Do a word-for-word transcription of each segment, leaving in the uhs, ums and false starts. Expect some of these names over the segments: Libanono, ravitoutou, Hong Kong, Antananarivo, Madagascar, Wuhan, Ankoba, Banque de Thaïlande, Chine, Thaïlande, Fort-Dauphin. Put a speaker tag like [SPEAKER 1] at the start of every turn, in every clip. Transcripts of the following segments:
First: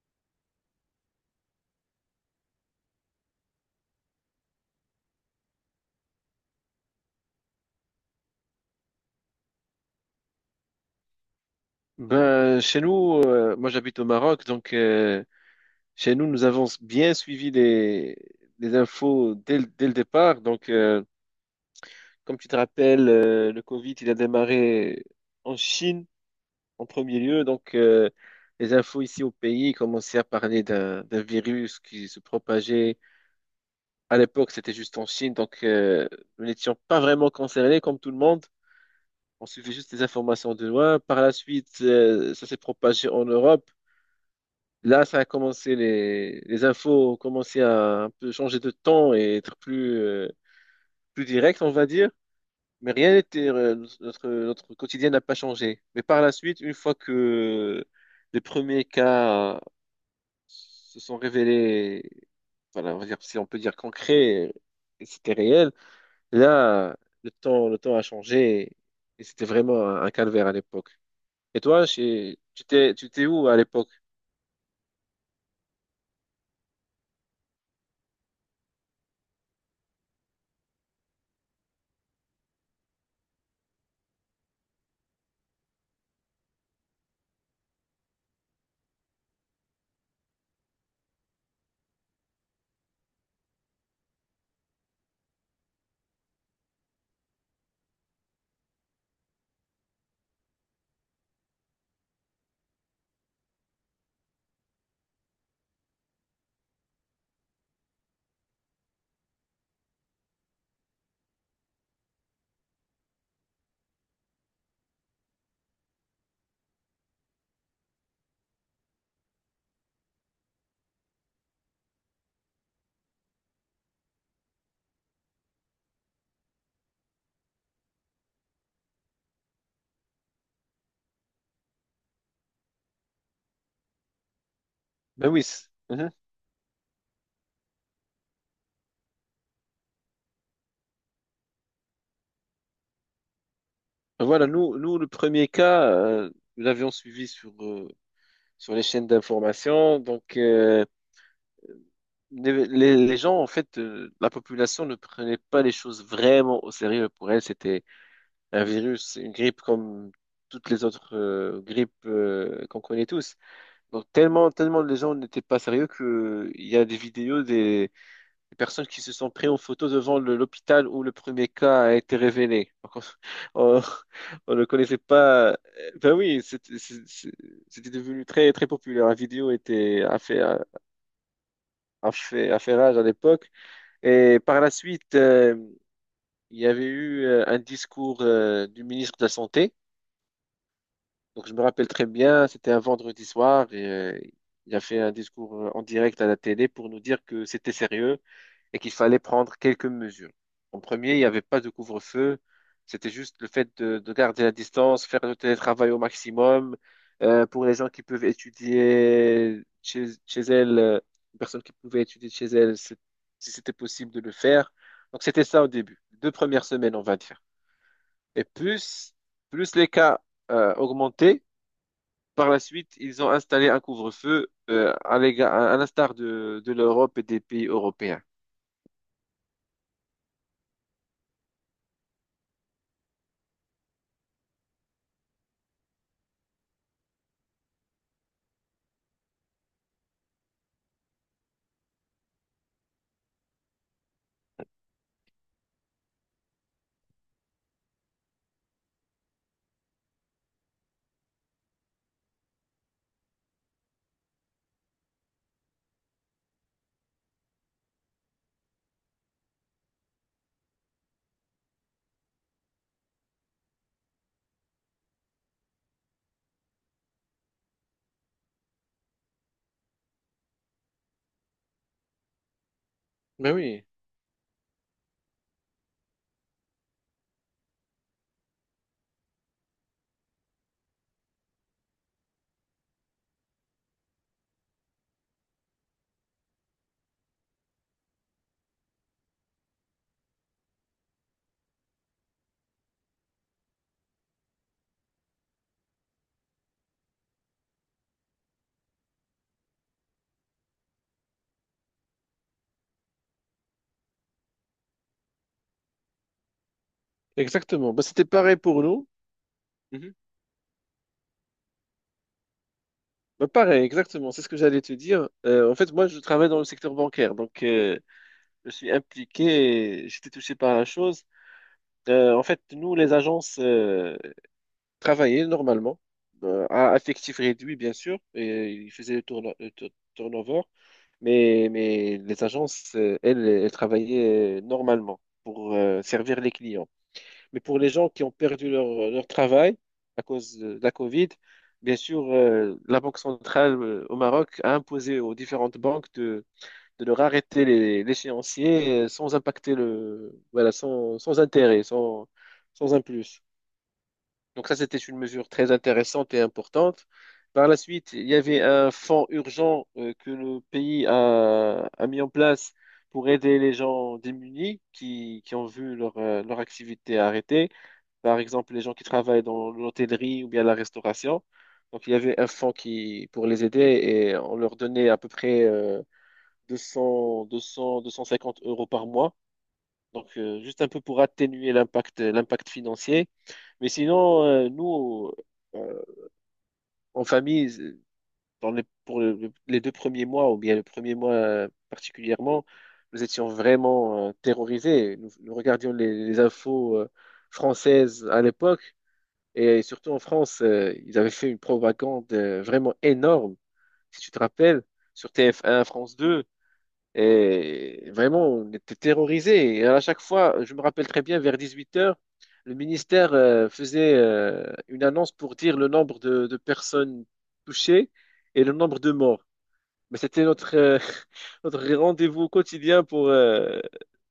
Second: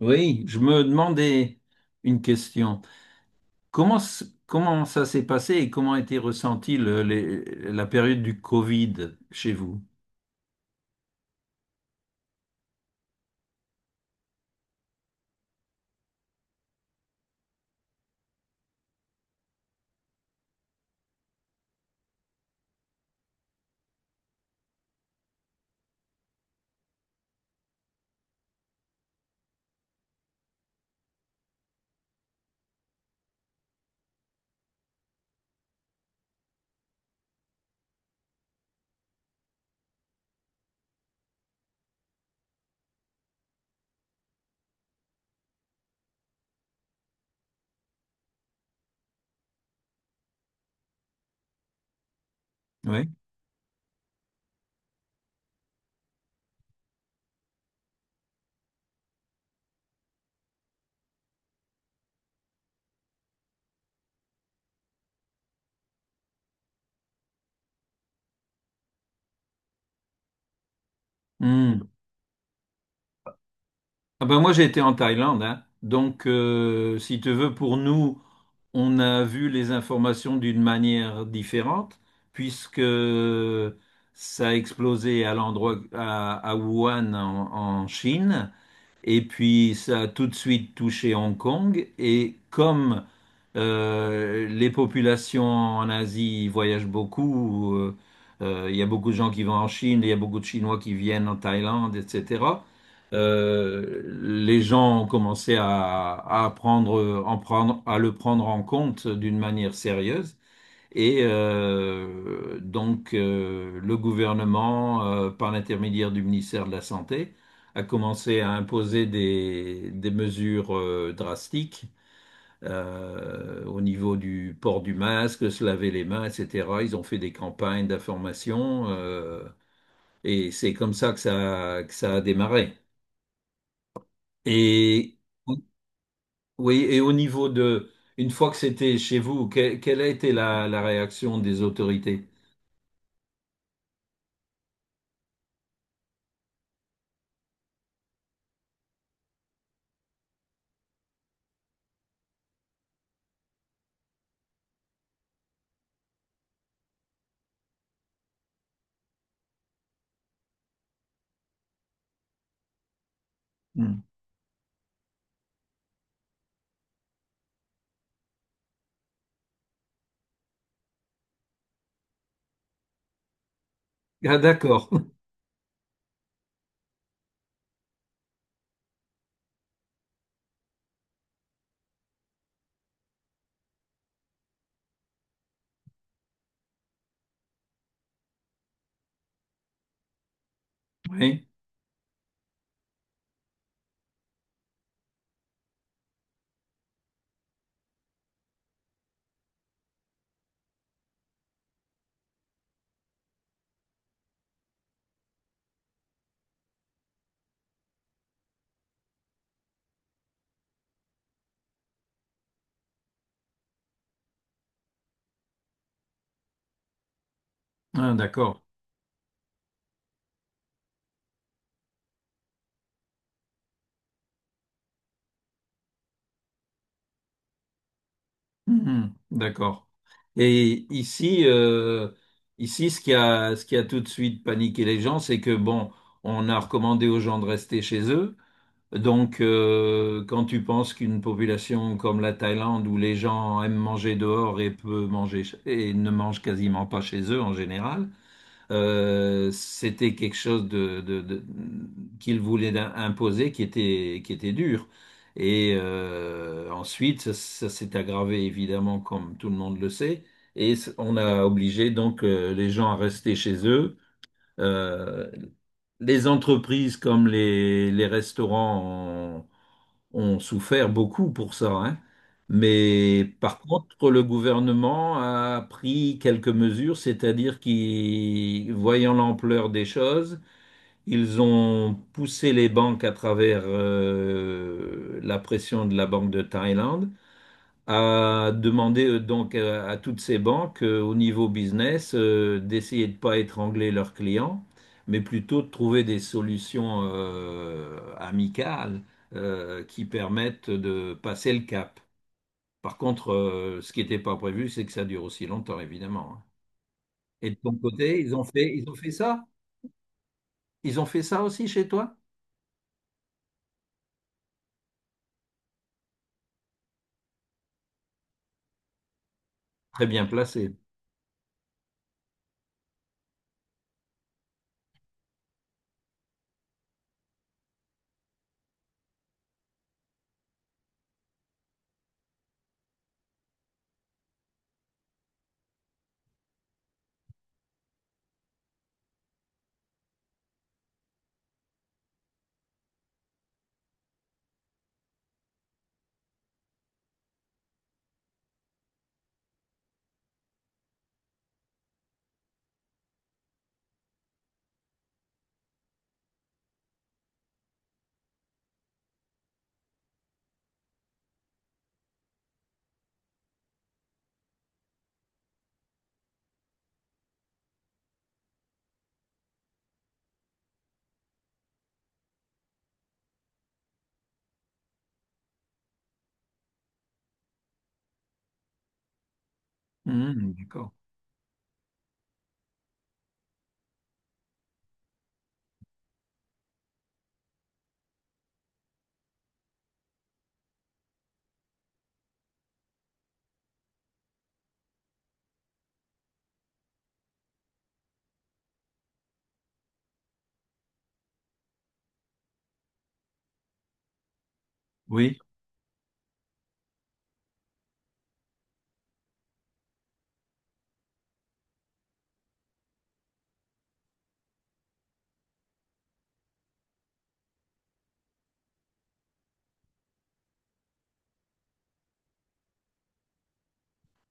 [SPEAKER 1] Oui, je me demandais une question. Comment, s- comment ça s'est passé et comment a été ressentie le- les- la période du Covid chez vous?
[SPEAKER 2] Ben, chez nous, euh, moi j'habite au Maroc, donc euh, chez nous, nous avons bien suivi les, les infos dès, le dès le départ. Donc, euh, comme tu te rappelles, euh, le Covid, il a démarré en Chine en premier lieu. Donc, euh, les infos ici au pays commençaient à parler d'un d'un virus qui se propageait. À l'époque, c'était juste en Chine, donc euh, nous n'étions pas vraiment concernés comme tout le monde. On suivait juste les informations de loin. Par la suite, euh, ça s'est propagé en Europe. Là, ça a commencé, les, les infos ont commencé à un peu changer de ton et être plus, euh, plus direct, on va dire. Mais
[SPEAKER 1] Oui.
[SPEAKER 2] rien n'était, euh, notre, notre quotidien n'a pas changé. Mais par la suite, une fois que les premiers cas se sont révélés, voilà, on va dire, si on peut dire concret, et c'était réel, là, le temps, le temps a changé et c'était vraiment un, un calvaire à l'époque. Et
[SPEAKER 1] Hmm.
[SPEAKER 2] toi, chez- tu t'es, tu t'es où à l'époque?
[SPEAKER 1] Ah ben moi j'ai été en Thaïlande, hein. Donc euh, si tu veux, pour nous, on a vu les informations d'une manière différente, puisque ça a explosé à l'endroit à, à Wuhan en, en Chine, et puis ça a tout de suite touché Hong Kong, et comme Euh, les populations en Asie voyagent beaucoup. euh, euh, Il y a beaucoup de gens qui vont en Chine, il y a beaucoup de Chinois qui viennent en Thaïlande, et cetera. Euh, les gens ont commencé à, à prendre, en prendre, à le prendre en compte d'une manière sérieuse. Et euh, donc, euh, le gouvernement, euh, par l'intermédiaire du ministère de la Santé, a commencé à imposer des, des mesures euh, drastiques euh, au niveau du port du masque, se laver les mains, et cetera. Ils ont fait des campagnes d'information euh, et c'est comme ça que ça, que ça a démarré. Et
[SPEAKER 2] Ben oui.
[SPEAKER 1] oui, et au niveau de, une fois que c'était chez vous, que- quelle a été la, la réaction des autorités?
[SPEAKER 2] Voilà, nous, nous, le premier cas, euh, nous l'avions suivi sur, euh, sur les chaînes d'information. Donc, euh, les, les- les gens, en fait, euh, la population ne prenait pas les choses vraiment au sérieux. Pour elle, c'était un virus, une grippe comme toutes les autres euh, grippes euh, qu'on connaît tous.
[SPEAKER 1] Hmm.
[SPEAKER 2] Donc, tellement, tellement les gens n'étaient pas sérieux qu'il y a des vidéos les personnes qui se sont prises en photo devant le- l'hôpital où le premier cas a été révélé. Donc, on,
[SPEAKER 1] Ah,
[SPEAKER 2] on ne
[SPEAKER 1] d'accord.
[SPEAKER 2] connaissait pas. euh, Ben oui, c'était c'est- c'est- c'était devenu très très populaire. La vidéo était a fait a fait a fait rage à l'époque. Et par la suite, euh, il y avait eu euh, un discours euh, du ministre de la Santé.
[SPEAKER 1] Oui.
[SPEAKER 2] Donc je me rappelle très bien, c'était un vendredi soir et euh, il a fait un discours euh, en direct à la télé pour nous dire que c'était sérieux et qu'il fallait prendre quelques mesures. En premier, il n'y avait pas de couvre-feu, c'était juste le fait de, de garder la distance, faire le télétravail au maximum. Euh, pour les gens qui peuvent étudier chez, chez elles, euh, les personnes qui pouvaient étudier chez elles, c'est- si c'était possible de le faire. Donc c'était ça au début, deux premières semaines, on va dire.
[SPEAKER 1] Ah,
[SPEAKER 2] Et
[SPEAKER 1] d'accord.
[SPEAKER 2] plus, plus les cas euh, augmentaient, par la suite, ils ont installé un couvre-feu euh, à l'éga- à l'instar de, de l'Europe et des pays européens.
[SPEAKER 1] Mhm. D'accord. Et ici, euh, ici, ce qui a, ce qui a tout de suite paniqué les gens, c'est que bon, on a recommandé aux gens de rester chez eux. Donc, euh, quand tu penses qu'une population comme la Thaïlande, où les gens aiment manger dehors et peu manger ch- et ne mangent quasiment pas chez eux en général, euh, c'était quelque chose de, de- de- qu'il voulait d'im- imposer qui était, qui était dur. Et euh, ensuite, ça, ça s'est aggravé évidemment, comme tout le monde le sait. Et c- on a obligé donc euh, les gens à rester chez eux. Euh, les entreprises comme les, les restaurants ont souffert beaucoup pour ça, hein. Mais
[SPEAKER 2] Ben
[SPEAKER 1] par
[SPEAKER 2] oui,
[SPEAKER 1] contre, le gouvernement a pris quelques mesures, c'est-à-dire qu'ils, voyant l'ampleur des choses, ils ont poussé les banques à travers euh, la pression de la Banque de Thaïlande à demander euh, donc euh, à toutes ces banques euh, au niveau business euh, d'essayer de ne pas étrangler leurs clients, mais plutôt de trouver des solutions euh, amicales euh, qui permettent de passer le cap. Par contre, euh, ce qui n'était pas prévu, c'est que ça dure aussi longtemps, évidemment, hein. Et de ton
[SPEAKER 2] exactement. Ben,
[SPEAKER 1] côté,
[SPEAKER 2] c'était
[SPEAKER 1] ils ont
[SPEAKER 2] pareil
[SPEAKER 1] fait,
[SPEAKER 2] pour
[SPEAKER 1] ils ont
[SPEAKER 2] nous.
[SPEAKER 1] fait ça?
[SPEAKER 2] Mhm.
[SPEAKER 1] Ils ont fait ça aussi chez toi?
[SPEAKER 2] Bah, pareil, exactement, c'est ce que j'allais te dire. Euh, en fait, moi, je travaille dans le secteur bancaire, donc euh, je suis impliqué,
[SPEAKER 1] Très
[SPEAKER 2] et
[SPEAKER 1] bien
[SPEAKER 2] j'étais touché
[SPEAKER 1] placé.
[SPEAKER 2] par la chose. Euh, en fait, nous, les agences, euh, travaillait normalement, euh, à effectif réduit bien sûr, et il faisait le, tourno- le tu- turnover, mais, mais les agences, euh, elles, elles travaillaient normalement pour euh, servir les clients. Mais pour les gens qui ont perdu leur, leur travail à cause de la Covid, bien sûr, euh, la Banque centrale euh, au Maroc a imposé aux différentes banques de, de leur arrêter les- l'échéancier euh, sans impacter le, voilà, sans, sans intérêt, sans, sans un plus. Donc ça, c'était une mesure très intéressante et importante. Par la suite, il y avait un fonds urgent euh, que le pays a, a mis en place pour aider les gens démunis qui, qui ont vu leur, euh, leur activité arrêtée. Par exemple, les gens qui travaillent dans l'hôtellerie ou bien la restauration. Donc il y avait un fonds qui, pour les aider et on leur donnait à peu près euh, deux cents, deux cents, deux cent cinquante euros par mois. Donc
[SPEAKER 1] Mhm,
[SPEAKER 2] euh, juste un
[SPEAKER 1] d'accord.
[SPEAKER 2] peu pour atténuer l'impact, l'impact financier. Mais sinon, euh, nous... euh, en famille, dans les, pour le- le- les deux premiers mois, ou bien le premier mois euh, particulièrement, nous étions vraiment euh, terrorisés. Nous, nous regardions les, les infos euh, françaises à l'époque, et surtout en France, euh, ils avaient fait une propagande euh, vraiment énorme, si tu te rappelles, sur
[SPEAKER 1] Oui.
[SPEAKER 2] T F un, France deux. Et vraiment, on était terrorisés. Et à chaque fois, je me rappelle très bien, vers dix-huit heures, le ministère euh, faisait euh, une annonce pour dire le nombre de, de personnes touchées et le nombre de morts. Mais c'était notre, euh, notre rendez-vous quotidien pour, euh,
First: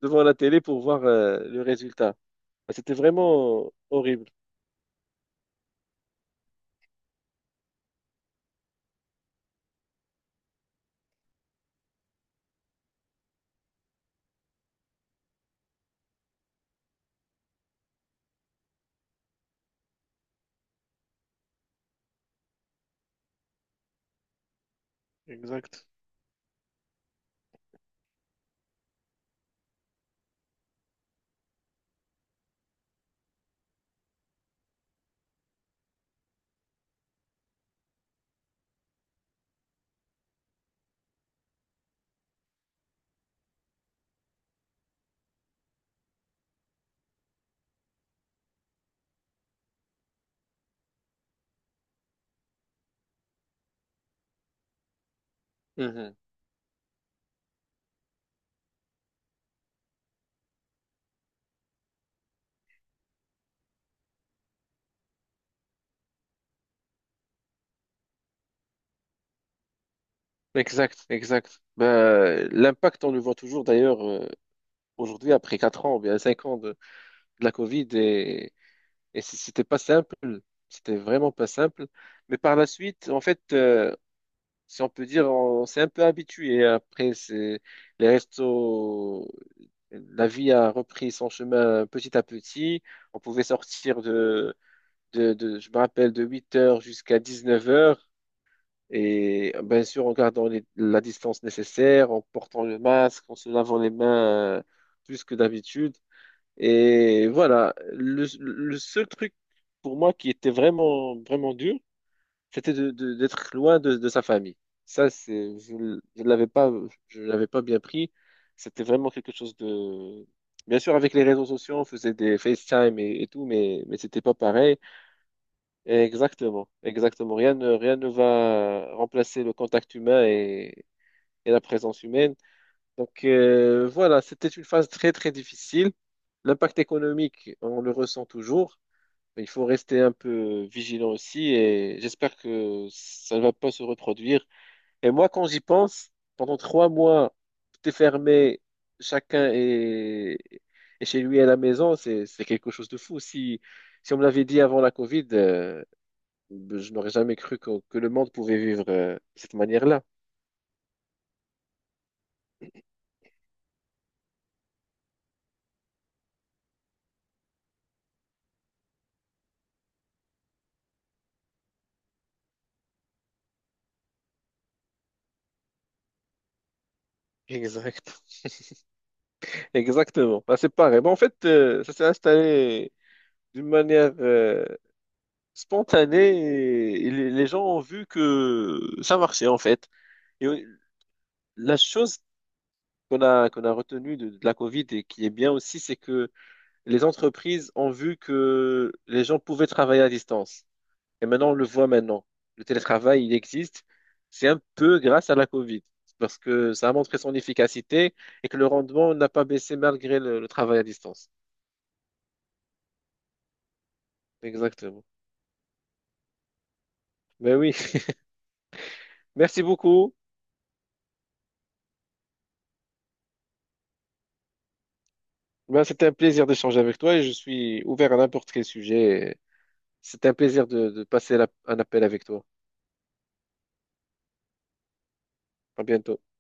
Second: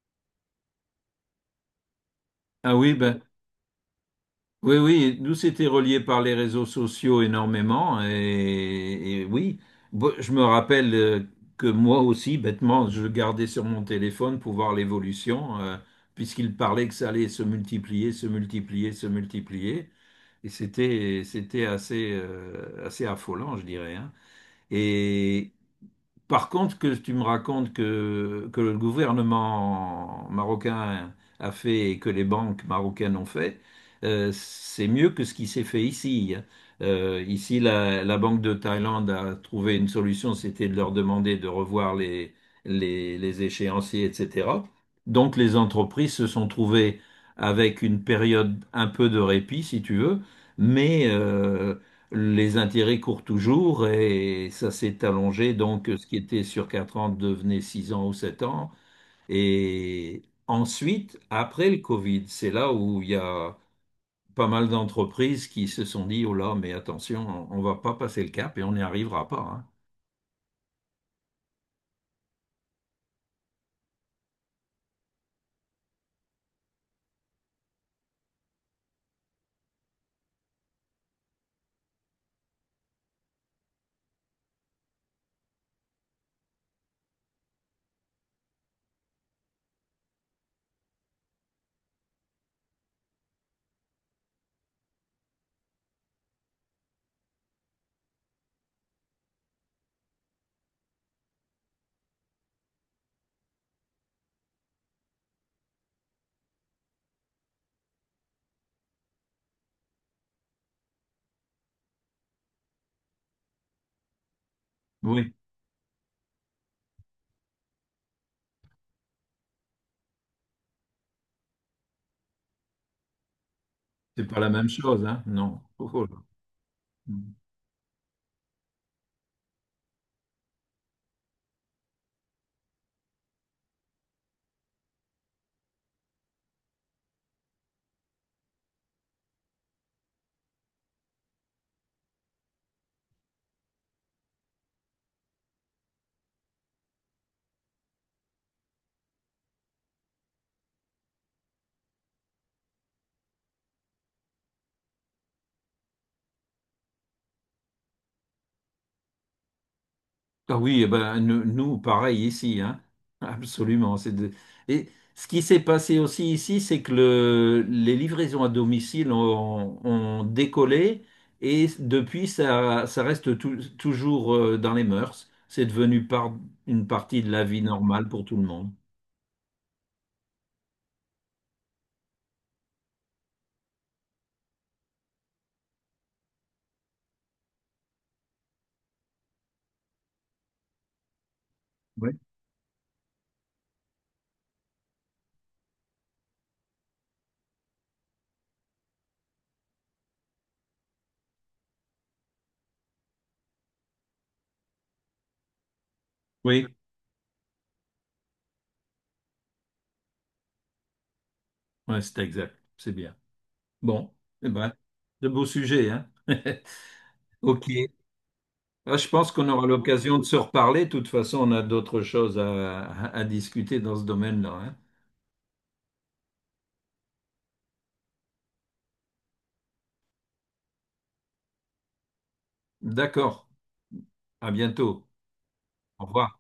[SPEAKER 2] devant la télé pour voir euh, le résultat.
[SPEAKER 1] Ah oui,
[SPEAKER 2] C'était
[SPEAKER 1] ben.
[SPEAKER 2] vraiment horrible.
[SPEAKER 1] Oui, oui, nous c'était relié par les réseaux sociaux énormément et, et, oui, Bo- je me rappelle euh, que moi aussi, bêtement, je gardais sur mon téléphone pour voir l'évolution, euh, puisqu'il parlait que ça allait se multiplier, se multiplier, se multiplier, et c'était c'était assez euh, assez affolant, je dirais, hein. Et
[SPEAKER 2] Exact.
[SPEAKER 1] par contre, que tu me racontes que, que le gouvernement marocain a fait et que les banques marocaines ont fait, euh, c'est mieux que ce qui s'est fait ici, hein. Euh, ici, la, la Banque de Thaïlande a trouvé une solution, c'était de leur demander de revoir les, les, les échéanciers, et cetera. Donc, les entreprises se sont trouvées avec une période un peu de répit, si tu veux, mais euh, les intérêts courent toujours et ça s'est allongé. Donc, ce
[SPEAKER 2] Mhm.
[SPEAKER 1] qui était sur quatre ans devenait six ans ou sept ans. Et ensuite, après le Covid, c'est là où il y a pas mal d'entreprises qui se sont dit, oh là, mais attention, on ne va pas passer le cap et on n'y arrivera pas, hein.
[SPEAKER 2] Exact, exact. Ben, l'impact, on le voit toujours d'ailleurs euh, aujourd'hui après quatre ans, ou bien cinq ans de, de la Covid. Et Et c- c'était pas simple, c'était vraiment pas simple. Mais par la suite, en fait, euh, si on peut dire, on s'est un peu habitué. Après, c'est les restos, la vie a repris son chemin petit à petit. On pouvait sortir de, de, de- je me rappelle, de 8 heures jusqu'à 19 heures. Et euh, bien sûr, en gardant les- la distance nécessaire, en portant le masque, en se lavant les mains euh, plus que d'habitude. Et voilà, le, le seul truc pour moi qui était vraiment, vraiment dur, c'était de, de- d'être loin de, de sa famille. Ça,
[SPEAKER 1] Oui,
[SPEAKER 2] c'est, je ne l'avais pas, je l'avais pas bien pris. C'était vraiment quelque chose de... Bien sûr, avec les réseaux sociaux, on faisait des FaceTime et, et tout, mais, mais c'était
[SPEAKER 1] c'est
[SPEAKER 2] pas
[SPEAKER 1] pas la même
[SPEAKER 2] pareil.
[SPEAKER 1] chose, hein? Non. Oh
[SPEAKER 2] Et
[SPEAKER 1] oh
[SPEAKER 2] exactement,
[SPEAKER 1] là.
[SPEAKER 2] exactement. Rien ne, rien ne va remplacer le contact humain et, et la présence humaine. Donc euh, voilà, c'était une phase très très difficile. L'impact économique, on le ressent toujours, mais il faut rester un peu vigilant aussi et j'espère que ça ne va pas se reproduire. Et moi, quand j'y pense, pendant trois mois, tout est fermé, chacun est, est chez lui à la maison, c'est c'est quelque chose de fou. Si, si on me l'avait dit avant la Covid, euh, je n'aurais jamais cru que, que le monde pouvait vivre euh, de cette manière-là.
[SPEAKER 1] Ah oui, eh ben, nous, nous, pareil ici, hein. Absolument. c'est de- Et ce qui s'est passé aussi ici, c'est que le- les livraisons à domicile ont, ont décollé et depuis, ça, ça reste tou- toujours euh, dans les mœurs. C'est devenu par- une partie de la vie normale
[SPEAKER 2] Exact.
[SPEAKER 1] pour tout le monde.
[SPEAKER 2] Exactement. Bah, c'est pareil. Bah, en fait, euh, ça s'est installé d'une manière euh, spontanée et, et les les gens ont vu que ça marchait en fait. Et euh, la
[SPEAKER 1] Oui.
[SPEAKER 2] chose qu'on a, qu'on a retenue de, de la Covid et qui est bien aussi, c'est que les entreprises ont vu que les gens pouvaient travailler à distance. Et maintenant, on le voit maintenant. Le télétravail, il existe. C'est un peu grâce à la Covid parce
[SPEAKER 1] Oui,
[SPEAKER 2] que ça a montré son efficacité et que le rendement n'a pas baissé malgré le le travail à distance.
[SPEAKER 1] ouais, c'est exact. C'est bien. Bon, eh ben,
[SPEAKER 2] Exactement.
[SPEAKER 1] de beaux sujets, hein.
[SPEAKER 2] Ben
[SPEAKER 1] Ok.
[SPEAKER 2] oui,
[SPEAKER 1] Ah, je pense qu'on
[SPEAKER 2] merci
[SPEAKER 1] aura
[SPEAKER 2] beaucoup.
[SPEAKER 1] l'occasion de se reparler. De toute façon, on a d'autres choses à, à- discuter dans ce domaine-là, hein.
[SPEAKER 2] Ben, c'était un plaisir d'échanger avec toi et je suis ouvert à n'importe quel sujet. C'est un plaisir de, de passer la- un appel avec toi.
[SPEAKER 1] D'accord. À bientôt.
[SPEAKER 2] À
[SPEAKER 1] Au
[SPEAKER 2] bientôt.
[SPEAKER 1] revoir.